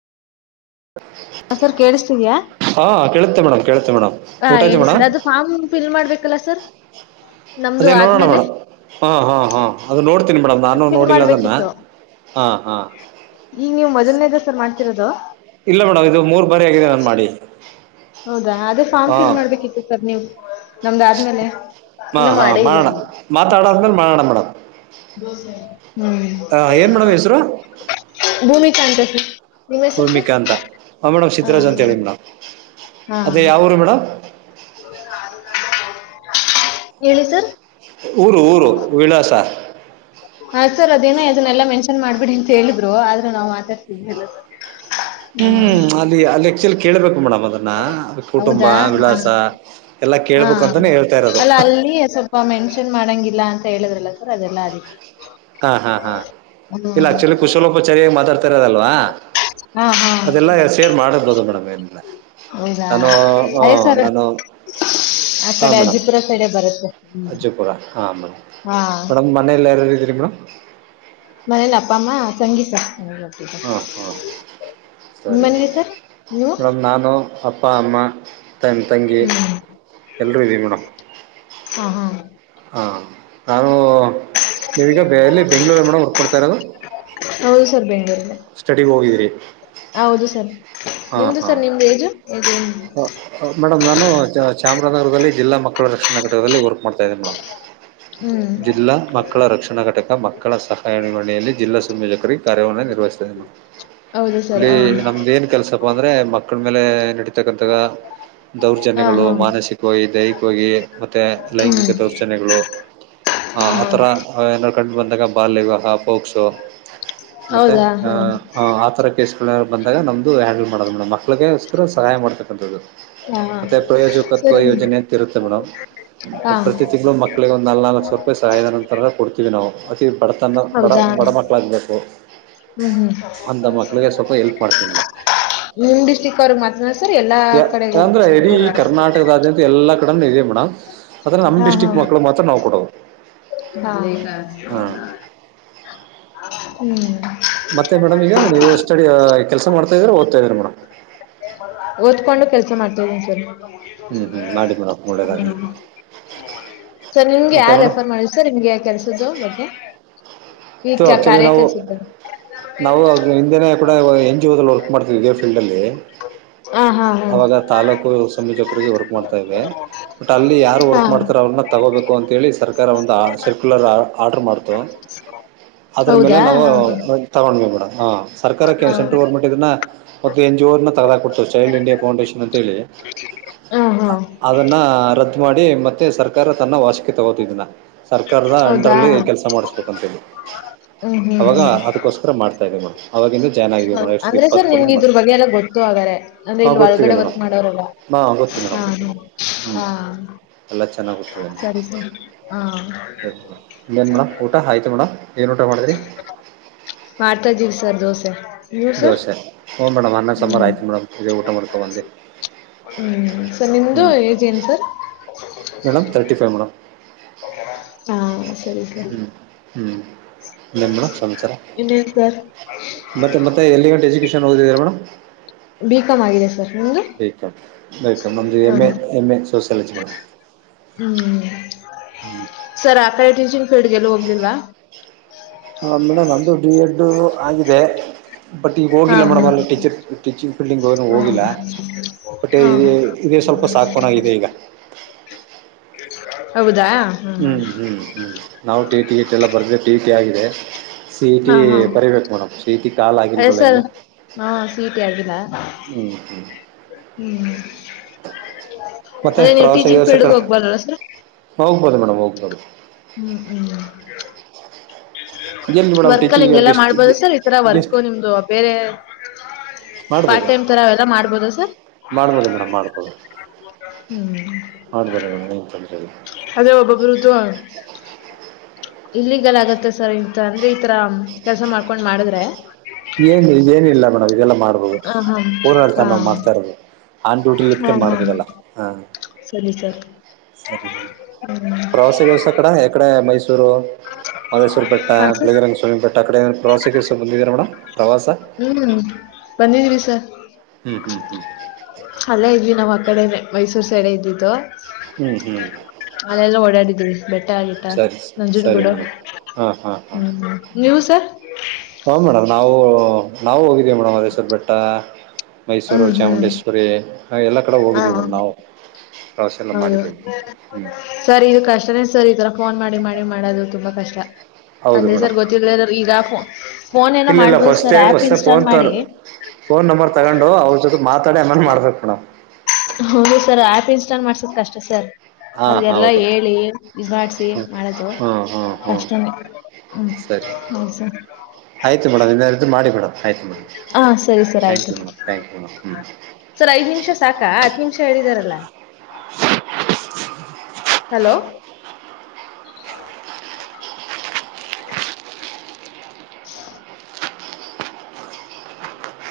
ಹ ಸರ್ ಕೇಳಿಸ್ತಿದ್ಯಾ ಹಾ ಕೇಳುಸ್ತೇ ಮೇಡಮ್ ಕೇಳ್ತೇ ಮೇಡಮ್ [unintelligible] ಹಾ ಆಯ್ತು ಹೇಳಿ ಸರ್ ಮೇಡಮ್ ಅದು ಫಾರ್ಮ್ ಫಿಲ್ ಮಾಡ್ಬೇಕಲ್ಲ ಸರ್ ನಮ್ದು ಅದೇ ನೋಡೋಣ ಆದ್ಮೇಲೆ ಮೇಡಮ್ ಹಾ ಹಾ ಹಾಅದು ನೋಡ್ತೀನಿ ಮೇಡಮ್ ಅದ್ ನಾನು ಫಿಲ್ ನೋಡಿಲ್ಲ ಅದನ್ನ ಮಾಡ್ಬೇಕಿತ್ತು ಹಾ ಹಾ ತಿರೋದು ಆಗಿದೆ ನಾನು ಮಾಡಿ ಹೌದಾ ಅದೇ ಫಾರ್ಮ್ ಫಿಲ್ ಹಾಂ ಮಾಡ್ಬೇಕಿತ್ತು ಸರ್ ನೀವು ನಮ್ದಾದ್ಮೇಲೆ ಹಾಂ ಇನ್ನು ಹಾಂ ಮಾಡೇ ಇಲ್ಲ ಮಾಡೋಣ ಹ್ಮ ಮಾತಾಡಾದ್ಮೇಲೆ ಮಾಡೋಣ ಮೇಡಮ್ ಏನು ಮೇಡಮ್ ಹೆಸರು ಭೂಮಿ [unintelligible] ಚಂತ ಸಿ [inaudible] ಪ್ರೂಮಿಕಾ ಅಂತ ಮೇಡಮ್ ಸಿದಿದ್ದರಾಜ್ ಅಂತ ಹ ಹೇಳಿ ಮೇಡಮ್ ಹಾ ಅದೇ ಯಾವರು ಮೇಡಮ್ ಹೇಳಿ ಸರ್ [unintelligible] ಊರು ಊರು ವಿಳಾಸ ಹ ಸರ್ ಅದೇನ ಅದನ್ನಲ್ಲ ಮೆನ್ಷನ್ ಮಾಡ್ಬಿಡಿ ಅಂತ ಹೇಳಿದ್ರು ಆದ್ರೂ ನಾ್ ಮಾತಾಡ್ತಿದವಿ ಎಲ್ಲ ಹ್ಮ್ಮ್ ಹ್ಮ್ ಅಲ್ಲಿ ಅಲ್ಲಿಕ್ ಚಲ್ ಕೇಳಳ್ಬೇಕು ಮೇಡಮ್ ಅದನ್ನ ಅ ಕುಟುಂಬ ಹೌದಾ ವಿಳಾಸ ಹ ಎಲ್ಲ ಕೇಳ್ಬೇಕು ಅಂತೇ ಹೇಳ್ತಾ ಇರೋದು ಅ ಮೆನ್ಷನ್ ಮಾಡಂಗಿಲ್ಲ ಅಂತ ಹೇಳುದ್ರಲ್ಲ ಸರ್ ಅದೆಲ್ಲ ಅದಿಕ್ಕೆ ಹಾ ಹಾ ಹಾ ಇಲ್ಲ ಆಕ್ಚುಲಿ ಕುಶಲೋಪಚಾರಿಯಾಗ್ ಮಾತಾ ರದಲ್ವಾ ಹಾ ಹಾ ಅದೆಲ್ಲ ಸೇರ್ ಮಾಡ್ಬೋದು ಮೇಡಮ್ ಏನಿಲ್ಲ ಹೌದಾ ನಾನು ಹ ಅದೇ ಸರ್ ನಾನು ಆ ಹ ಕಡೆ ಮೇಡಮ್ ಅಜ್ಜಿಪುರ ಸೈಡೆ ಬರುತ್ತೆ ಹ್ಮ್ ಅಜ್ಜುಪುರ ಹಾ ಹಾ, ಹಾ ಮೇಡಮ್ ಮನೆಲ್ ಯಾರ್ಯಾರ್ ಇದಿರಿ ಮೇಡಂ ಮನೇಲ್ ಅಪ್ಪ ಅಮ್ಮ ತಂಗಿ [unintelligible] ಸರ್ ಹುಟ್ಟಿದ್ದು. ಹಾಂ ಹಾಂ ನಿಮ್ಮ ಸರಿ ಮನೇಲಿ ಸರ್ ನೀವು ಮೇಡಮ್, ನಾನು ಅಪ್ಪ ಅಮ್ಮ ನನ್ ತಂಗಿ ಹ್ಮ್ ಎಲ್ರೂ ಇದೀವಿ ಮೇಡಮ್ ಹಾ ಹಾ ಹಾ ನಾನೂ ನೀವೀಗ ಎಲ್ಲಿ ಬೆಂಗ್ಳೂರ ಮೇಡಮ್ ವರ್ಕ್ ಮಾಡ್ತಾ ಇರೋದು [unintelligible] ಸ್ಟಡಿಗ್ ಹೋಗಿದ್ರಿ ಹೌದು ಸರ್ ನಿಮ್ದು ಸರ್ ನಿಮ್ದು ಏಜ್ ಏನು ಹ [unintelligible] ನಾನು ಚಾಮರಾಜ್ ನಗರ್ದಲ್ಲಿ ಜಿಲ್ಲಾ ಮಕ್ಕಳ ರಕ್ಷಣಾ ಘಟಕದಲ್ಲಿ ವರ್ಕ್ ಮಾಡ್ತಾ ಇದೀನಿ ಮೇಡಮ್ ಹ್ಮ್ ಜಿಲ್ಲಾ ಮಕ್ಕಳ ರಕ್ಷಣಾ ಘಟಕ ಮಕ್ಕಳ ಸಹಾಯ ನಿರ್ವಹಣೆಯಲ್ಲಿ ಜಿಲ್ಲಾ ಸಂಯೋಜಕರಾಗ್ ಕಾರ್ಯವನ್ನ ನಿರ್ವಹಿಸ್ತಾಇದಿನಿ ಮೇಡಂ, ಹೌದು ಸರ್ ಇಲ್ಲಿ ಹಾ ನಮ್ದ್ ಏನ್ ಕೆಲ್ಸಪ್ಪ ಅಂದ್ರೆ ಮಕ್ಳ ಆಮೇಲೇ ಇರ್ತಕ್ಕಂತ ಹಾ ದೌರ್ಜನ್ಯಗಳು ಹಾ ಮಾನಸಿಕವಾಗಿ ದೈಹಿಕವಾಗಿ ಮತ್ತೆ ಹ್ಮ್ ಲೈಂಗಿಕ ದೌರ್ಜನ್ಯಗಳು ಹಾ ಆತರ ಏ ಕಟ್ ಬಂದಾಗ ಬಾಲ್ಯ ವಿವಾಹ - ಪೋಕ್ಸೋ ಮತ್ತೆ ಹೌದಾ ಹಾ ಆ ತರ ಕೇಸ್ಗಳ್ ಬಂದಾಗ ಇದು ಹ್ಯಾಂಡ್ಲು ಮಾಡೋದ್ ಮೇಡ್ಮ್ ಮಕ್ಳಗೆ ಸಹಾಯ ಮಾಡ್ತಕ್ಕಂತದ್ದು ಹಾ ಮತ್ತೆ ಪ್ರಯೋಜುಕತ್ವ ಸರಿ ಯೋಜನೆ ಅಂತಿರುತ್ತೆ ಮೇಡಮ್ ಹಾ ಪ್ರತಿ ತಿಂಗ್ಳು ಮಕ್ಕಳಿಗೆ ಒಂದು ನಾಲ್ ನಾಲ್ಕು ಸಾವ್ರ್ ರೂಪಾಯಿ ಸಾಹಾಯ ನಂತ ಕೊಡ್ತೀವಿ ಅತಿ [unintelligible] ತನ್ನ ಬಡ ಹೌದಾ ಬಡ ಹ್ಮ್ ಮಕ್ಳಾಗ್ ಬೇಕು ಹ್ಮ್ ಅಂದ ಮಕ್ಳಿಗೆ ಸ್ವಲ್ಪ ಎಲ್ಪ್ ಮಾಡ್ತೀವಿ ಮೇಡಮ್ ನಿಮ್ ಡಿಸ್ಟಿಕ್ಕೋರಿಗ್ ಮಾತ್ರನ? ಯ ಅಂದ್ರೆ ಇಡೀ ಕರ್ನಾಟಕದಾದ್ಯಂತ ಎಲ್ಲಾ [unintelligible] ಇದಿ ಮೇಡಂ ಆದ್ರ ನಮ್ ಡಿಸ್ಟ್ರಿಕ್ ಮಕ್ಳು ಮಾತ್ರ ನಾವ್ ಕೊಡೋದು ಹ ಹಾಂ [inaudible] ಹ್ಮ್ ಮತ್ತೆ ಮೇಡಮ್ ಈಗ ನೀವು ಸ್ಟಡಿ ಕೆಲ್ಸ ಮಾಡ ಓದತ ಇದ್ರ ಮೇಡ್ [unintelligible] ಓದ್ಕೊಂಡು ಕೆಲ್ಸ ಮಾಡ್ತಇದಿನಿ ಸರ್ ಹ್ಞೂ ಹ್ಞೂ ಮಾಡಿ ಮೇಡಮ್ ಒಳ್ಳೆಯದಾಗಲಿ [unintelligible] ಸರ್ ನಿಮಗೆ ಮತ್ತೆ ಯಾರ ಮೇಡಮ್ ರೆಫರ್ ಮಾಡ್ ಸರ್ ನಿಮ್ಗೆ ಯ ಕೆಸ [unintelligible] ದ ಬ [unintelligible] ಈ ಇದು ಕ ಆ್ಯಕ್ಚುಲಿ ಕಾರ್ಯ ನಾವು ಕೆಲ್ಸ ಇದ್ದದೆ [unintelligible] [unintelligible] ನಾವು ಹಿಂದೆನಡ ಎಂಜಿ ಹದಲ್ವ [unintelligible] ಮಾಡ್ತಿದ್ದ ಇದೇ ಫೀಲ್ಡಲ್ಲಿ ಹಾ ಹಾ ಹಾ ಅವಾಗ ತಾಲೂಕು ಸಂಯೋಜಕರಿಗೆ ವರ್ಕ್ ಮಾಡ್ತಾ ಇವೆ ಬಟ್ ಅಲ್ಲಿ ಯಾರು ಹಾ ವರ್ಕ್ ಮಾಡ್ತಾರ ಅವ್ರನ್ನ ತಗೋಬೇಕು ಅಂತೇಳಿ ಸರ್ಕಾರ ಒಂದು ಸೆಕ್ಯುಲರ್ ಆ ಆರ್ಡರ್ ಮಾಡ್ತಾರೆ ದ್ರ ಮೇಲೆ ಹೌದಾ ನಾವು ಹಾ ಹಾ ತಗೊಂಡವಿ ಮೇಡಮ್ ಹ ಸರ್ಕಾರಕ್ಕೆ ಹಾ ಸೆಂಟ್ರಲ್ ಗೌರ್ಮೆಂಟ್ ಇದನ್ನ ಮತ್ತೆ ಎಂಜೂರ್ನ ತಗದಾಕ ಕೊಡ್ತ ಚೈಲ್ಡ್ ಇಂಡಿಯಾ ಪೌಂಡೇಶನ್ ಅಂತ ಹೇಳಿ ಹಾ ಹಾ. ಅದನ್ನ ರದ್ದು ಮಾಡಿ ಮತ್ತೆ ಸರ್ಕಾರ ಪ್ರಕಾರ ತನ್ನ ವಾಸಕ್ಕೆ ತಗೋತಿದಿಲ್ಲ ಸರ್ಕಾರದ ಹೌದಾ ಅಂಡರ್ಲ್ಲಿ ಕೆಲಸ ಮಾಡಿಸಬೇಕಂತಿದವಿ ಅವಾಗ ಅದಕ್ಕೋಸ್ಕರ ಮಾಡ್ತಾ ಇದೀವಿ ಮೇಡ್ ಹ ಅಂದ್ರೆ ಸರ್ ನಿಮ್ಗೆ ಇದ್ರ ಮಾಡ್ತೀವಿ ಬಗ್ಗೆ ಎಲ್ಲ ಗೊತ್ತು ಆಗಾರೆ ದೆ ಹಾಂ ಗೊತ್ತಿದೆ ಒಳಗಡೆ ವರ್ಕ್ ಮೇಡಮ್ ಮಾಡೋರಲ ಹಾಂ ಗೊತ್ತು ಮೇಡಮ್ ಹಾ ಗೊತ್ತು ಮೇಡಮ್. ಹ್ಞೂ ಹಾ ಹಾ ಎಲ್ಲ ಚೆನ್ನಾಗಿ ಗೊತ್ತಿದ್ದಾನೆ ಸರಿ ಸರಿ ಹಾ ಇನ್ನೇನು ಮೇಡಮ್ ಊಟ ಆಯಿತು ಮೇಡಮ್ ಏನು ಊಟ ಮಾಡಿದ್ರಿ ಮಾಡ್ತಾದೀವಿ ಸರ್ ದೋಸೆ ಯವು ಸರ್ ದೋಸೆ ಹ್ಞೂ ಮೇಡಮ್ ಅನ್ನ ಸಾಂಬಾರು ಹ್ಮ ಆಯಿತು ಮೇಡಮ್ ಇದೇ ಊಟ ಮಾಡ್ಕೊಬಂದು ಹ್ಮ ಸರ್ ಹ್ಞೂ ನಿಮ್ದು ಏಜ್ ಏನ್ sir madam thirty five madam ಹಾ ಸರಿ ಸರ್ ಹ್ಮ್ ಹ್ಮ್ ಏನ್ ಮೇ ಸಚರ ಇನ್ನೇನ್ ಸರ್ ಮತ್ತೆ ಮತ್ತೆ ಎಲ್ಲಿ ಎಜುಕ ಹೋಗದದೀರಾ ಮೇಡ್ ಬಿಕಾಮ್ ಆಗಿದೆ ಸರ್ ನಿಮ್ದು ವಲ್ಕ ವೆಲ್ಕ್ ನಮ ಹಾ M A M A sociology madam ಸರಾಕ ಟೂಷನ್ ಫೀಲ್ಡ್ ಗೆ ಎಲ್ಲೂ ಹೋಗ್ಲಿಲ್ವಾ ಹಾ ಮೇಡಮ್ ನಂದು ಡಿ ಎಡ್ ಆಗಿದೆ ಬಟ್ ಈಗ ಹಾ ಹೋಗಿಲ್ಲ ಮೇಡಮ್ ಅಲ್ಲಿ ಹಾ ಟೀಚರ್ ಟೀಚಿಂಗ್ ಫೀಲ್ಡಿಂಗ್ ಏನು ಹೋಗಿಲ್ಲ ಬಟ್ ಹಾ ಹಾ ಇದೆ ಸ್ವಲ್ಪ ಸಾಕನಾಗಿದೆ ಈಗ ಹೌದಾ ಹಾ ಹಾ ಹ್ಮ್ ಹ್ಮ್ ಹ್ಮ್ ನಾವು ಟಿಟಿ ಗಿಟ್ ಎಲ್ಲ ಬರ್ದ್ರ ಟಿ ಟಿ ಆಗ ಇದೆ ಸಿಟಿ ಬರಬೇಕು ಮೇಡಮ್ ಸಿಟಿ ಪ ಹೆಸರ್ ಹಾ ಸ ಟಿ ಆಗಿಲ್ಲ ಹ್ಮ್ ಹ್ಮ್ ಮತ್ತೆ [unintelligible] ನೀವು ಪ್ರವಾಸ ಟೀಚಿಂಗ್ ಗಿವಾಸ ಫೀಲ್ಡ್ಗೆ ಕಡೆ ಹೋಗ್ಬದ ಸರ್ ಹೌದ ಹ್ಮ್ ಹ್ಮ ಎಲ್ಲಿ ಮೇಡಮ್ ವರ್ಕ್ಲ್ಲಿ ಟೀಚಿಂಗ್ ಹಿಂಗೆಲ್ಲಾ ಗೆಸ್ಟ್ ಮಾಡ್ಬೋದು ಸರ್ ಈತರ ವರ್ಕ್ ಗೆಸ್ಟ್ ನಿಮ್ದು ಬೇರೆ [inaudible] ಪಾರ್ಟ್ ಮಾಡ್ಬೋದು ಟೈಮ್ ತರಾವ ಎಲ್ಲ ಮಾಡ್ಬೋದ ಸರ್ ಮಾಡ್ಬೋದು ಮೇಡಮ್ ಮಾಡ್ಬೋದು ಮಾಡ್ಬೋದು ಮೇಡಮ್ ಏನು ತೊಂದರೆ ಇಲ್ಲ ಅದೇ ಒಬ್ಬ್ರುದು ಇಲ್ಲೀಗಲ್ ಆಗತ್ತೆ ಸರ್ ಇಂತ ಅಂದ್ರೆ ಈತರ ಕೆಲ್ಸ ಮಾಡ್ಕೊಂಡ್ ಮಾಡಿದ್ರೆ ಹೂ ಹ ಹಾ ಊರಲ್ತ ಹಾ ನಾವು ಮಾಡ್ತಾ ಇರೋದು ಆನ್ ಡ್ಯೂಟಿಲಿ ಹಾ ಇತ್ಕೊಂಡ ಹಾ ಮಾಡ್ಕೋದಲ್ಲ ಹ ಸರಿ ಸರ್ ಸರಿ ಮೇಡ ಪ್ರವಾಸ್ಯವಸ ಕಡಕಡೆ ಮೈಸೂ ಕಿರು ಮೈಸೂರು ಬೆಟ್ಟ ಹಾ ಸರ್ ಬೆಳಗಿರಂಗಸ್ವಾಮಿ ಬೆಟ್ಟ ಆ ಕಡೆ ಪ್ರವಾಸ ಗಿವಾಸ ಬಂದಿದಿರ ಮೇಡಂ ಹ್ಮ್ ಬಂದಿದೀವಿ ಸರ್ ಹ್ಮ್ ಹ್ಮ್ ಹ್ಮ್ ಅಲ್ಲೇ ಇದ್ವಿ ನಾವ್ ಆ ಕಡೆನೆ ಮೈಸೂರು ಸೈಡೆ ಇದ್ದಿದ್ದು ಹ್ಮ್ ಹ್ಮ್ ಅಲ್ಲೆಲ್ಲ ಓಡಾಡಿದಿನಿ ಬೆಟ್ಟ ಗಿಟ್ಟ ಸರಿ ನಂಜನ್ ಸರಿ ಗೂಡು ಮೇಡಮ್ ಹಾ ಹಾ ಹಾ ಹ್ಮ ನೀವು ಸರ್ ಹಾ ಮೇಡಮ್ ನಾವು ನಾವು ಹೋಗಿದ್ದೀವಿ ಮೇಡ ಮೈಸೂರು ಬೆಟ್ಟ ಮೈಸೂರು ಹ್ಮ್ ಹ್ಮ್ ಚಾಮುಂಡೇಶ್ವರಿ ಎಲ್ಲಾ ಕಡೆ ಹಾ ಹೋಗಿದೀ ಮಾಮ್ ನಾವು ಪ್ರವಾಸ ಎಲ್ಲ ಹೌದು ಮಾಡಿದ್ದೀವಿ ಹ್ಮ್ ಸರಿ ಇದಕ್ ಅಷ್ಟನೆೇ ಸರಿ ಈ ತರ ಫೋನ್ ಮಾಡಿ ಮಾಡ ಮಾಡೋದು ತುಂಬಾ ಕಷ್ಟ ಹೌದು ಅಂದ್ರೆ ಮೇಡಂ ಸರ್ ಗೊತ್ತಿಲ್ಲ ಇರೋರು ಈಗ ಫೋನ್ ಏನೋ ಇಲ್ಲ ಇಲ್ಲ ಮಾಡ್ಬೋದು ಫಸ್ಟೇ sir app first install phone ತ ಮಾಡಿ ಫೋನ್ ನಂಬರ್ ತಗೊಂಡು ಅವ್ರ ಜೊತೆ ಮಾತ ತಡೆಮನ್ [unintelligible] ಮಾಡ್ಬೇಕ್ ಮೇಡಂ ಹೌದು ಸರ್ ಆಪ್ ಇನ್ಸ್ಟಾಲ್ ಮಾಡ್ಸದ್ ಕಷ್ಟ ಸರ್ ಹಾ ಅವ್ರಿಗೆಲ್ಲಾ ಹೌದು ಹೇಳಿ ಇದ್ ಮಾಡ್ಸಿ ಹ್ಮ್ ಮಾಡದು ಹ್ಮ್ ಹ್ಮ್ ಹ್ಮ್ ಕಷ್ಟನೆ ಹ್ಮ [unintelligible] ಆಯ್ತ ಮೇಡಮ್ ಇನೆನಿದ್ರೆ ಮಾ ಮಾಡಿ ಮೇಡಂ ಹ ಸರಿ ಸರ್ ಆಯ್ತು ಥ್ಯಾಂಕ್ ಯು ಮೇಡಮ್ ಹ್ಞೂ ಸರ್ ಐದ್ ನಿಮಿಷ ಸಾಕ ಹತ್ ನಿಮಿಷ ಹೇಳಿದಾರಲ್ಲ. [inaudible] ಹಲೋ [inaudible] [inaudible]